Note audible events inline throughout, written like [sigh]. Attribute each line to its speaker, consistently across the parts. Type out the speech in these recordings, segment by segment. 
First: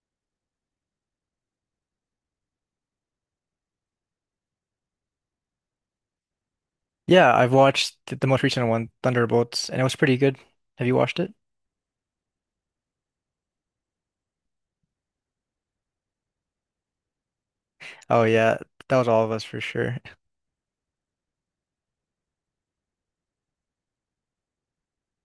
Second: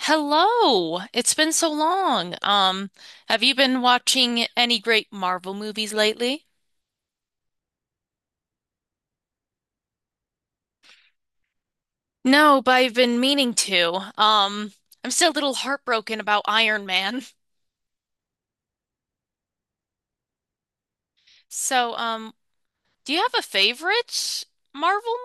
Speaker 1: Hello. It's been so long. Have you been watching any great Marvel movies lately?
Speaker 2: Yeah, I've watched the most recent one, Thunderbolts, and it was pretty good. Have you watched it?
Speaker 1: No, but I've been meaning to. Um, I'm still a little heartbroken about Iron Man. [laughs]
Speaker 2: Oh yeah, that was all of us for sure.
Speaker 1: So, do you have a favorite Marvel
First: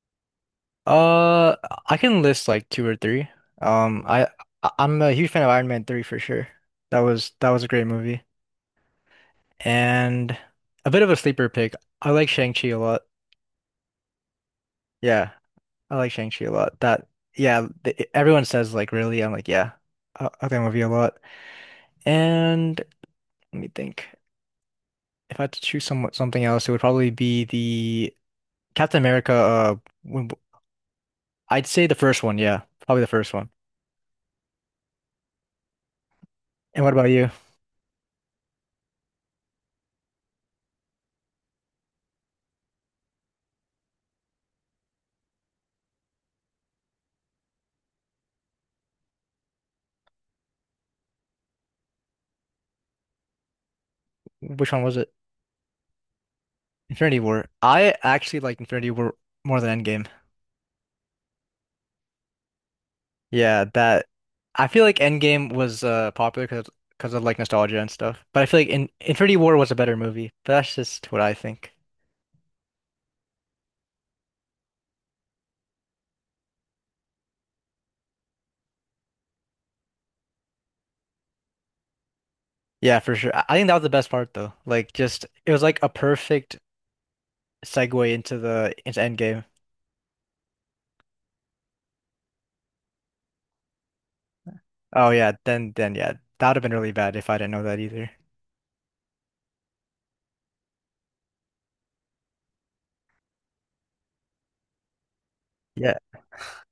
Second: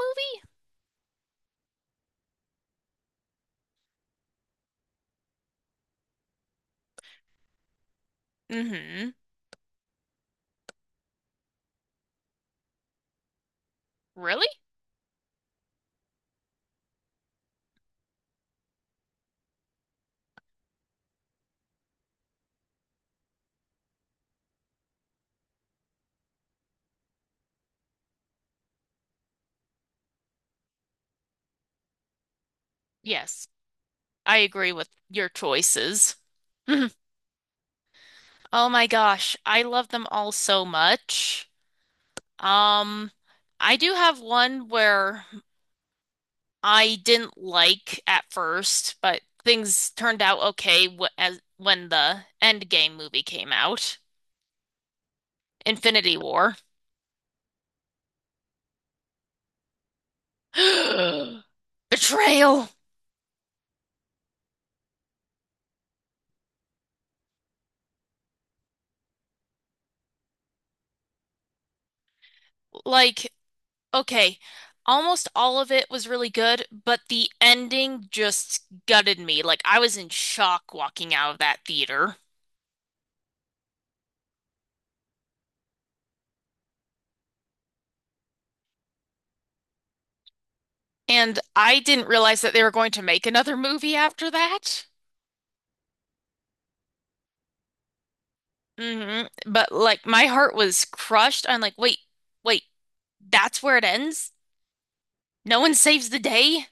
Speaker 2: Uh, I can list like two or three. Um, I I'm a huge fan of Iron Man 3 for sure. That was a great movie.
Speaker 1: movie? Mm-hmm.
Speaker 2: And a bit of a sleeper pick. I like Shang-Chi a lot.
Speaker 1: Really?
Speaker 2: Yeah, I like Shang-Chi a lot. That yeah, th Everyone says like really. I'm like, yeah. I like that movie a lot. And let me think. If I had to choose something else, it would probably be Captain America, when- I'd say the first one, yeah, probably the first
Speaker 1: Yes.
Speaker 2: one.
Speaker 1: I agree with your choices.
Speaker 2: And
Speaker 1: Mhm.
Speaker 2: what about you?
Speaker 1: Oh my gosh, I love them all so much. Um, I do have one where I didn't like at first, but things turned out okay wh as when the Endgame movie came out.
Speaker 2: Which one was it?
Speaker 1: Infinity War.
Speaker 2: Infinity War. I actually like Infinity War more than Endgame.
Speaker 1: [gasps] Betrayal.
Speaker 2: Yeah, that I feel like Endgame was popular because of like nostalgia and stuff. But I feel like in Infinity War was a better movie. But that's just what I think.
Speaker 1: Like, okay, almost all of it was really good, but the ending just gutted me. Like, I was in shock walking out of that theater.
Speaker 2: Yeah, for sure. I think that was the best part though. Like just it was like a perfect segue into Endgame.
Speaker 1: And I didn't realize that they were going to make another movie after that.
Speaker 2: Oh yeah, then yeah, that would have been really bad if I didn't know that either.
Speaker 1: But like, my heart was crushed. I'm like, wait, that's where it ends? No one
Speaker 2: Yeah.
Speaker 1: saves the day?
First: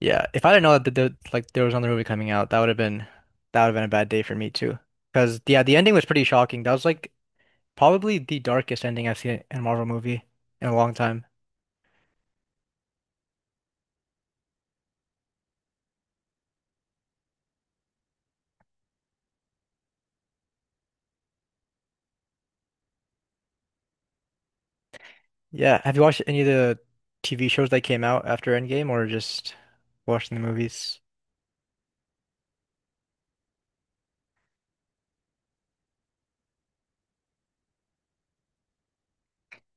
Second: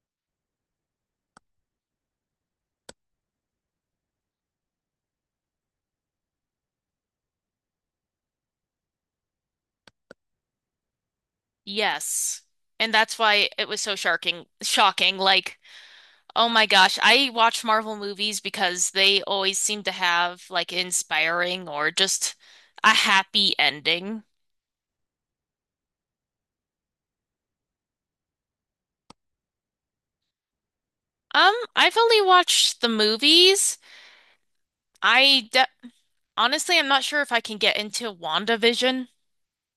Speaker 2: Yeah, if I didn't know that like there was another movie coming out, that would have been a bad day for me too. Because yeah, the ending was pretty shocking. That was like probably the darkest ending I've seen in a Marvel movie in a long time.
Speaker 1: Yes. And that's why it was so shocking. Like, oh my gosh, I watch Marvel movies because they always seem to have like inspiring or just a happy ending.
Speaker 2: Yeah, have you watched any of the TV shows that came out after Endgame or just watching the movies?
Speaker 1: I've only watched the movies. I de Honestly, I'm not sure if I can get into WandaVision.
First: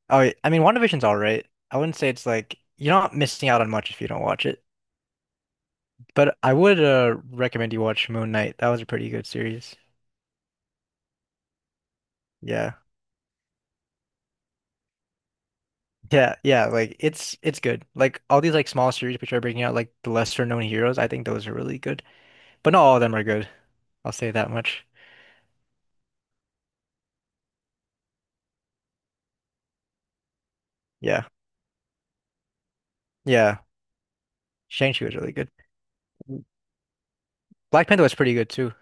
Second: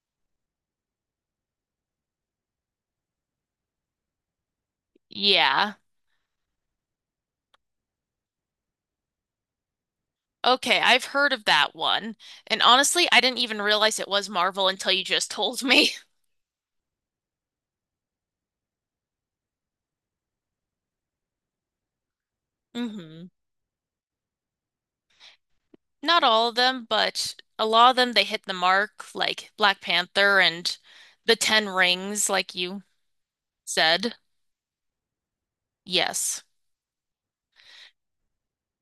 Speaker 2: Oh, yeah, I mean, WandaVision's all right. I wouldn't say it's like you're not missing out on much if you don't watch it,
Speaker 1: Yeah.
Speaker 2: but I would recommend you watch Moon Knight. That was a pretty good series.
Speaker 1: Okay, I've heard of that one. And
Speaker 2: Yeah.
Speaker 1: honestly, I didn't even realize it was Marvel until you just told me.
Speaker 2: Yeah, yeah, like it's good. Like all these like small series which are bringing out like the lesser known heroes, I think those are really good. But
Speaker 1: [laughs]
Speaker 2: not all of them are
Speaker 1: hmm
Speaker 2: good. I'll say that much.
Speaker 1: Not all of them, but a lot of them they hit the mark, like Black Panther and
Speaker 2: Yeah.
Speaker 1: the Ten Rings, like you
Speaker 2: Yeah.
Speaker 1: said.
Speaker 2: Shang-Chi was really good.
Speaker 1: Yes.
Speaker 2: Black Panther was pretty good too.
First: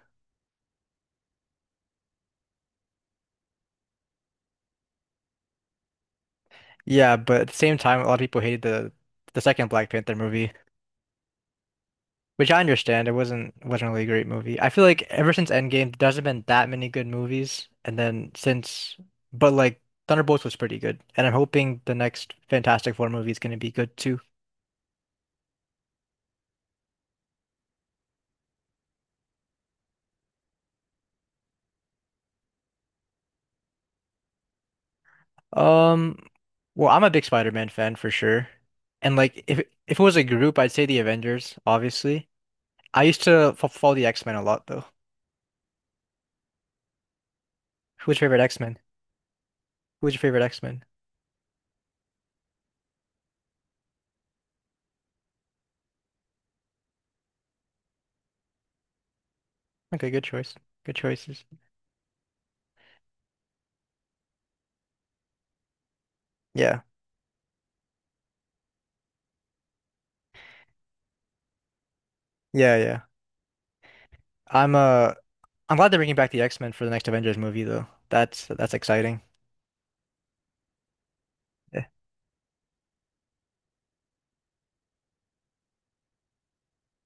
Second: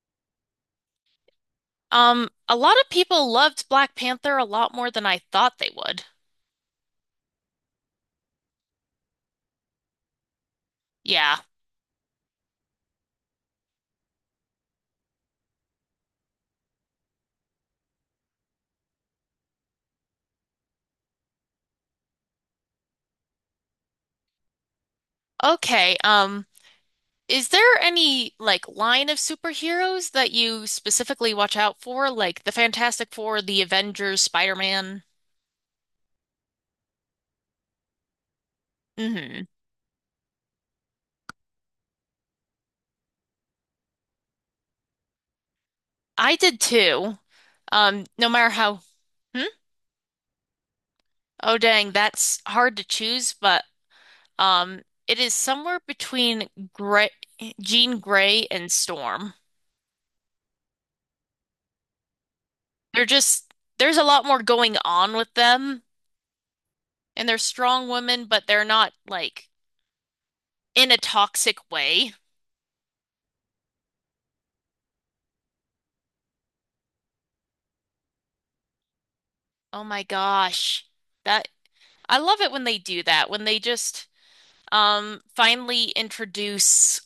Speaker 1: A lot of people loved Black Panther a lot more than I thought they would.
Speaker 2: Yeah, but at the same time a lot of people hated the second Black Panther movie,
Speaker 1: Yeah.
Speaker 2: which I understand. It wasn't really a great movie. I feel like ever since Endgame there hasn't been that many good movies and then since but like Thunderbolts was pretty good. And I'm hoping the next Fantastic Four movie is going to be good too.
Speaker 1: Okay. Is there any like line of superheroes that you specifically watch out for, like the Fantastic Four, the Avengers, Spider-Man?
Speaker 2: Um, well, I'm a big Spider-Man fan for sure. And
Speaker 1: Mm-hmm.
Speaker 2: like if it was a group, I'd say the Avengers, obviously. I used to f follow the X-Men a lot though.
Speaker 1: I did too.
Speaker 2: Who's
Speaker 1: No
Speaker 2: your favorite
Speaker 1: matter
Speaker 2: X-Men?
Speaker 1: how. Hmm?
Speaker 2: Who's your favorite X-Men?
Speaker 1: Oh, dang, that's hard to choose, but Um, it is somewhere between Gray, Jean Grey and Storm.
Speaker 2: Okay, good choice. Good choices.
Speaker 1: They're just there's a lot more going on with them,
Speaker 2: Yeah.
Speaker 1: and they're strong women, but they're not like in a toxic way.
Speaker 2: Yeah, yeah. I'm I'm glad they're bringing back the X-Men for the next Avengers movie though. That's exciting.
Speaker 1: Oh my gosh. That
Speaker 2: Yeah.
Speaker 1: I love it when they do that, when they just finally introduce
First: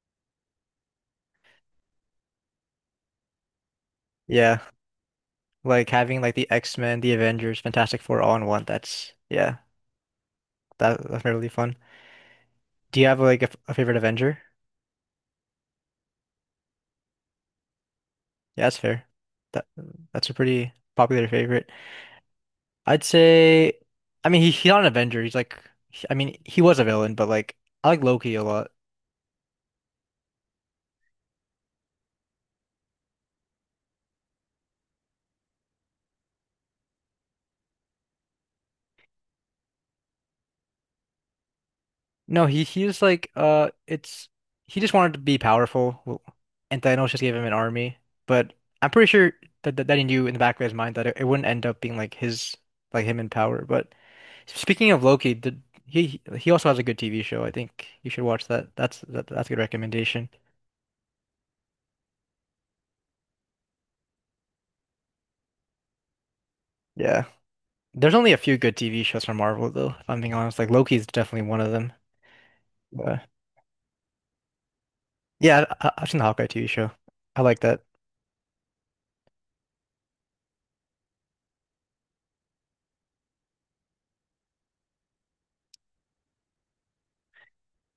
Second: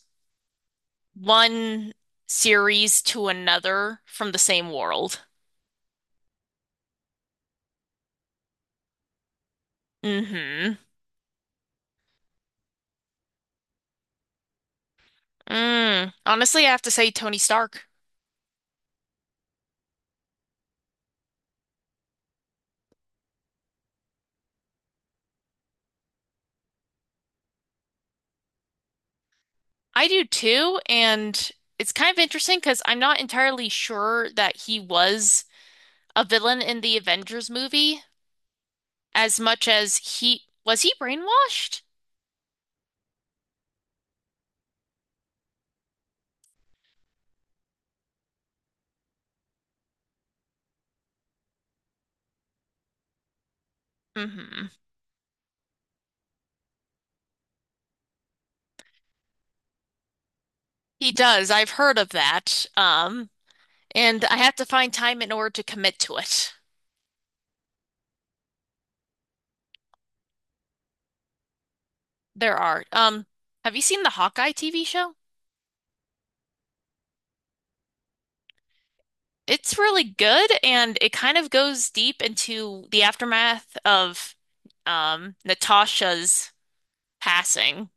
Speaker 1: one series to another from the
Speaker 2: Yeah.
Speaker 1: same world.
Speaker 2: Like having like the X-Men, the Avengers, Fantastic Four all in one. That's yeah.
Speaker 1: Mm-hmm.
Speaker 2: That's really fun. Do you have like a favorite Avenger?
Speaker 1: Mm. Honestly, I have to say Tony Stark.
Speaker 2: Yeah, that's fair. That that's a pretty popular favorite. I'd say, I mean, he's not an Avenger. He's like, I mean, he was a villain, but like, I like Loki a lot.
Speaker 1: I do too, and it's kind of interesting because I'm not entirely sure that he was a villain in the Avengers movie as much as he brainwashed?
Speaker 2: No, he was like, it's he just wanted to be powerful. Well, and Thanos just gave him an army. But I'm pretty sure that he knew in the back of his mind that it wouldn't end up being like his like him in power. But
Speaker 1: hmm
Speaker 2: speaking of Loki, did he also has a good TV show. I think you should watch that. That's a good recommendation.
Speaker 1: He does. I've heard of that. And I have to find time in order to commit to it.
Speaker 2: Yeah. There's only a few good TV shows from Marvel, though, if I'm being honest. Like Loki's definitely one of them.
Speaker 1: There are.
Speaker 2: But
Speaker 1: Have you seen the Hawkeye TV show?
Speaker 2: yeah, I've seen the Hawkeye TV show. I like that.
Speaker 1: It's really good, and it kind of goes deep into the aftermath of Natasha's passing.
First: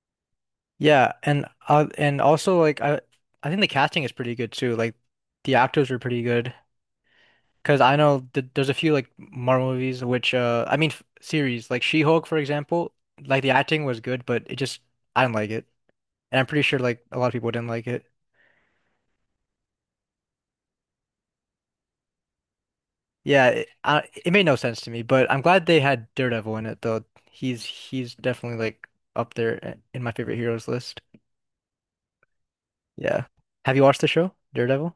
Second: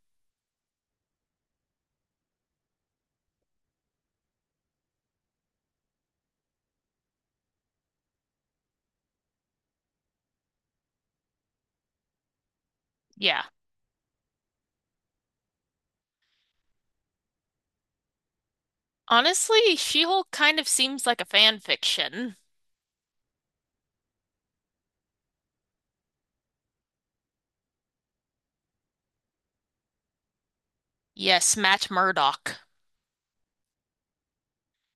Speaker 2: Yeah, and also like I think the casting is pretty good too. Like the actors are pretty good because I know th there's a few like Marvel movies which I mean f series like She-Hulk for example. Like
Speaker 1: Yeah.
Speaker 2: the acting was good, but it just I didn't like it, and I'm pretty sure like a lot of people didn't like it.
Speaker 1: Honestly, She-Hulk kind of seems like a fan fiction.
Speaker 2: It made no sense to me, but I'm glad they had Daredevil in it though. He's definitely like up there in my favorite heroes list.
Speaker 1: Yes, Matt Murdock.
Speaker 2: Yeah. Have you watched the show, Daredevil?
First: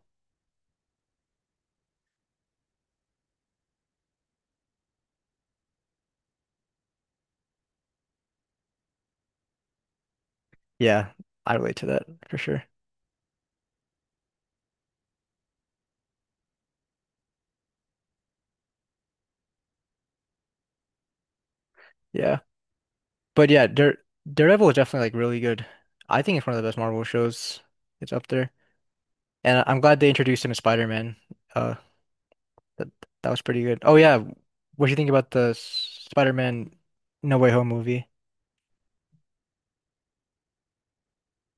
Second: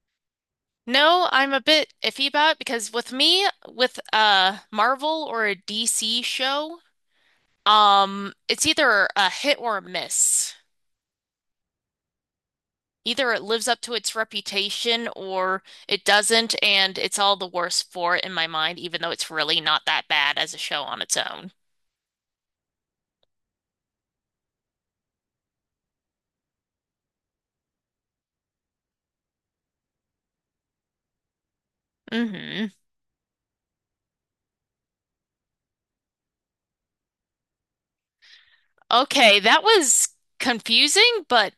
Speaker 1: No, I'm a bit iffy about it because with me, with a Marvel or a DC show, it's either a hit or a miss.
Speaker 2: Yeah, I relate to that for sure.
Speaker 1: Either it lives up to its reputation or it doesn't, and it's all the worse for it in my mind, even though it's really not that bad as a show on its own.
Speaker 2: Yeah. But yeah, Daredevil is definitely like really good. I think it's one of the best Marvel shows. It's up there. And I'm glad they introduced him as Spider-Man. Uh
Speaker 1: hmm
Speaker 2: that that was pretty good. Oh yeah, what do you think about the Spider-Man No Way Home movie?
Speaker 1: Okay, that was confusing, but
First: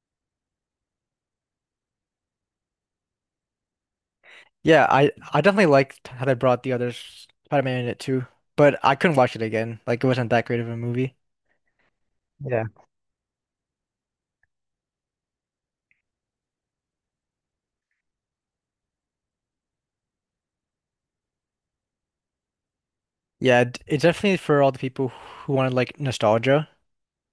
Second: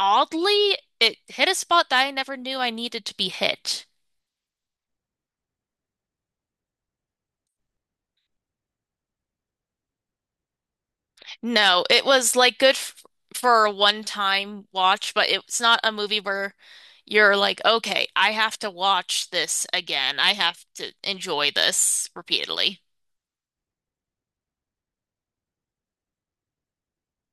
Speaker 1: Oddly, it hit a spot that I never knew I needed to be hit.
Speaker 2: Yeah, I definitely liked how they brought the other Spider-Man in it too, but I couldn't watch it again. Like it wasn't that great of a movie.
Speaker 1: No, it was like
Speaker 2: Yeah.
Speaker 1: good f for a one-time watch, but it's not a movie where you're like, okay, I have to watch this again. I have to enjoy this repeatedly.
Speaker 2: Yeah, it's definitely for all the people who wanted like nostalgia,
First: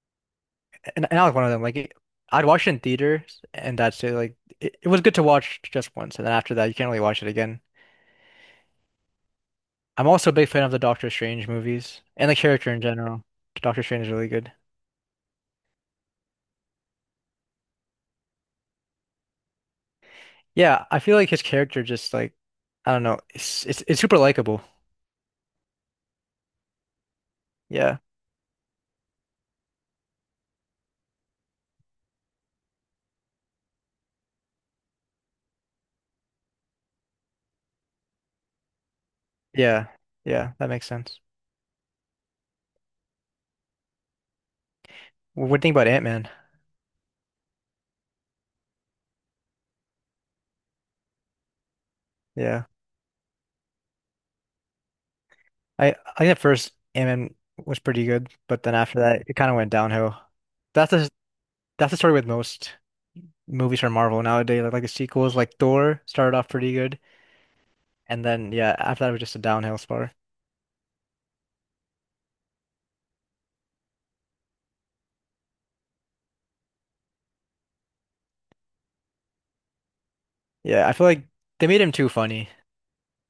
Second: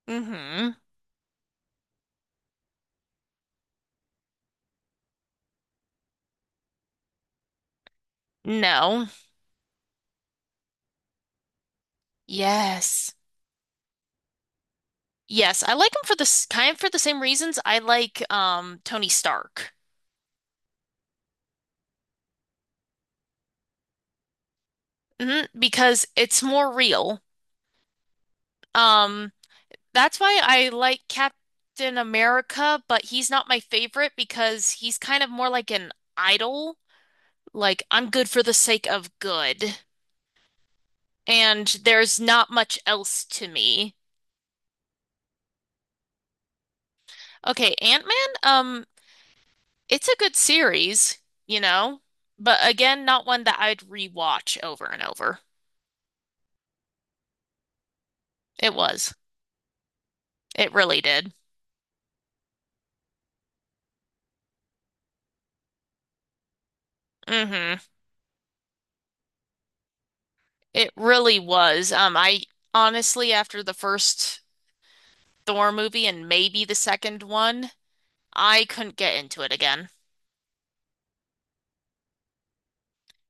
Speaker 1: Mm-hmm.
Speaker 2: and I was one of them. Like it, I'd watch it in theaters, and that's it. Like it was good to watch just once, and then after that, you can't really watch it again.
Speaker 1: No.
Speaker 2: I'm also a big fan of the Doctor Strange movies and the character in
Speaker 1: Yes.
Speaker 2: general. Doctor Strange is really good.
Speaker 1: Yes, I like him for this kind of for the same reasons I like Tony Stark.
Speaker 2: Yeah, I feel like his character just like I don't know, it's super likable.
Speaker 1: Because it's more real.
Speaker 2: Yeah,
Speaker 1: Um That's why I like Captain America, but he's not my favorite because he's kind of more like an idol. Like, I'm good for the sake of good,
Speaker 2: yeah, yeah, that makes sense.
Speaker 1: and there's not much else to me.
Speaker 2: What do you think about Ant-Man?
Speaker 1: Okay, Ant-Man, it's a good series, you know, but
Speaker 2: Yeah.
Speaker 1: again, not one that I'd rewatch over and over.
Speaker 2: I think at first Ant-Man was pretty good, but
Speaker 1: It
Speaker 2: then after
Speaker 1: was.
Speaker 2: that it kind of went downhill.
Speaker 1: It
Speaker 2: That's
Speaker 1: really
Speaker 2: the
Speaker 1: did.
Speaker 2: that's the story with most movies from Marvel nowadays. Like the sequels, like Thor started off pretty good,
Speaker 1: hmm
Speaker 2: and then yeah, after that it was just a downhill spiral.
Speaker 1: It really was. I Honestly, after the first Thor movie and maybe the second one, I couldn't get into it again.
Speaker 2: Yeah, I feel like they made him too funny.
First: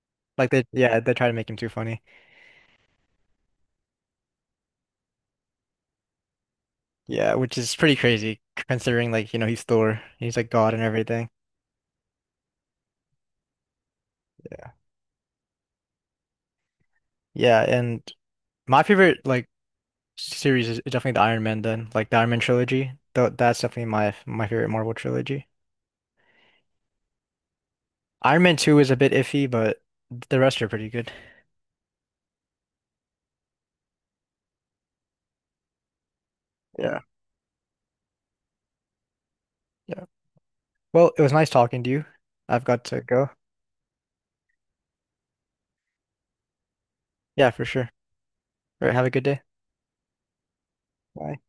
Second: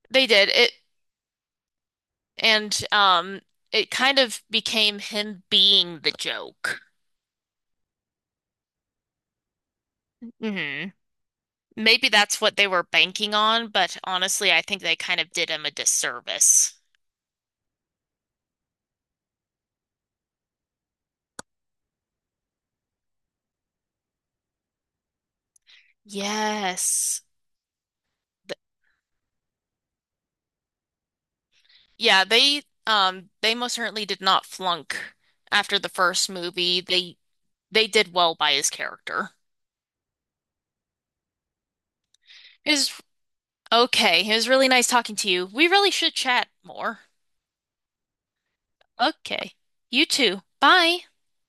Speaker 1: They did
Speaker 2: Like they
Speaker 1: it,
Speaker 2: yeah, they tried to make him too funny.
Speaker 1: and it kind of became him being the joke.
Speaker 2: Yeah, which is pretty crazy considering like, you know, he's Thor, he's like God and
Speaker 1: hmm
Speaker 2: everything.
Speaker 1: Maybe that's what they were banking on, but honestly, I
Speaker 2: Yeah,
Speaker 1: think they kind of did him a disservice.
Speaker 2: yeah, and my favorite like series is definitely the Iron Man then, like the Iron Man trilogy. Though that's definitely my favorite Marvel trilogy.
Speaker 1: Yes.
Speaker 2: Iron Man
Speaker 1: Th-
Speaker 2: 2 is a bit iffy, but the rest are pretty good.
Speaker 1: yeah, they most certainly did not flunk after the first movie.
Speaker 2: Yeah,
Speaker 1: They did well by his character.
Speaker 2: yeah. Well, it was nice talking to you. I've
Speaker 1: It
Speaker 2: got
Speaker 1: was
Speaker 2: to go.
Speaker 1: okay. It was really nice talking to you. We really should chat more.
Speaker 2: Yeah, for sure. All right, have a good day.
Speaker 1: Okay. You too. Bye.
Speaker 2: Bye.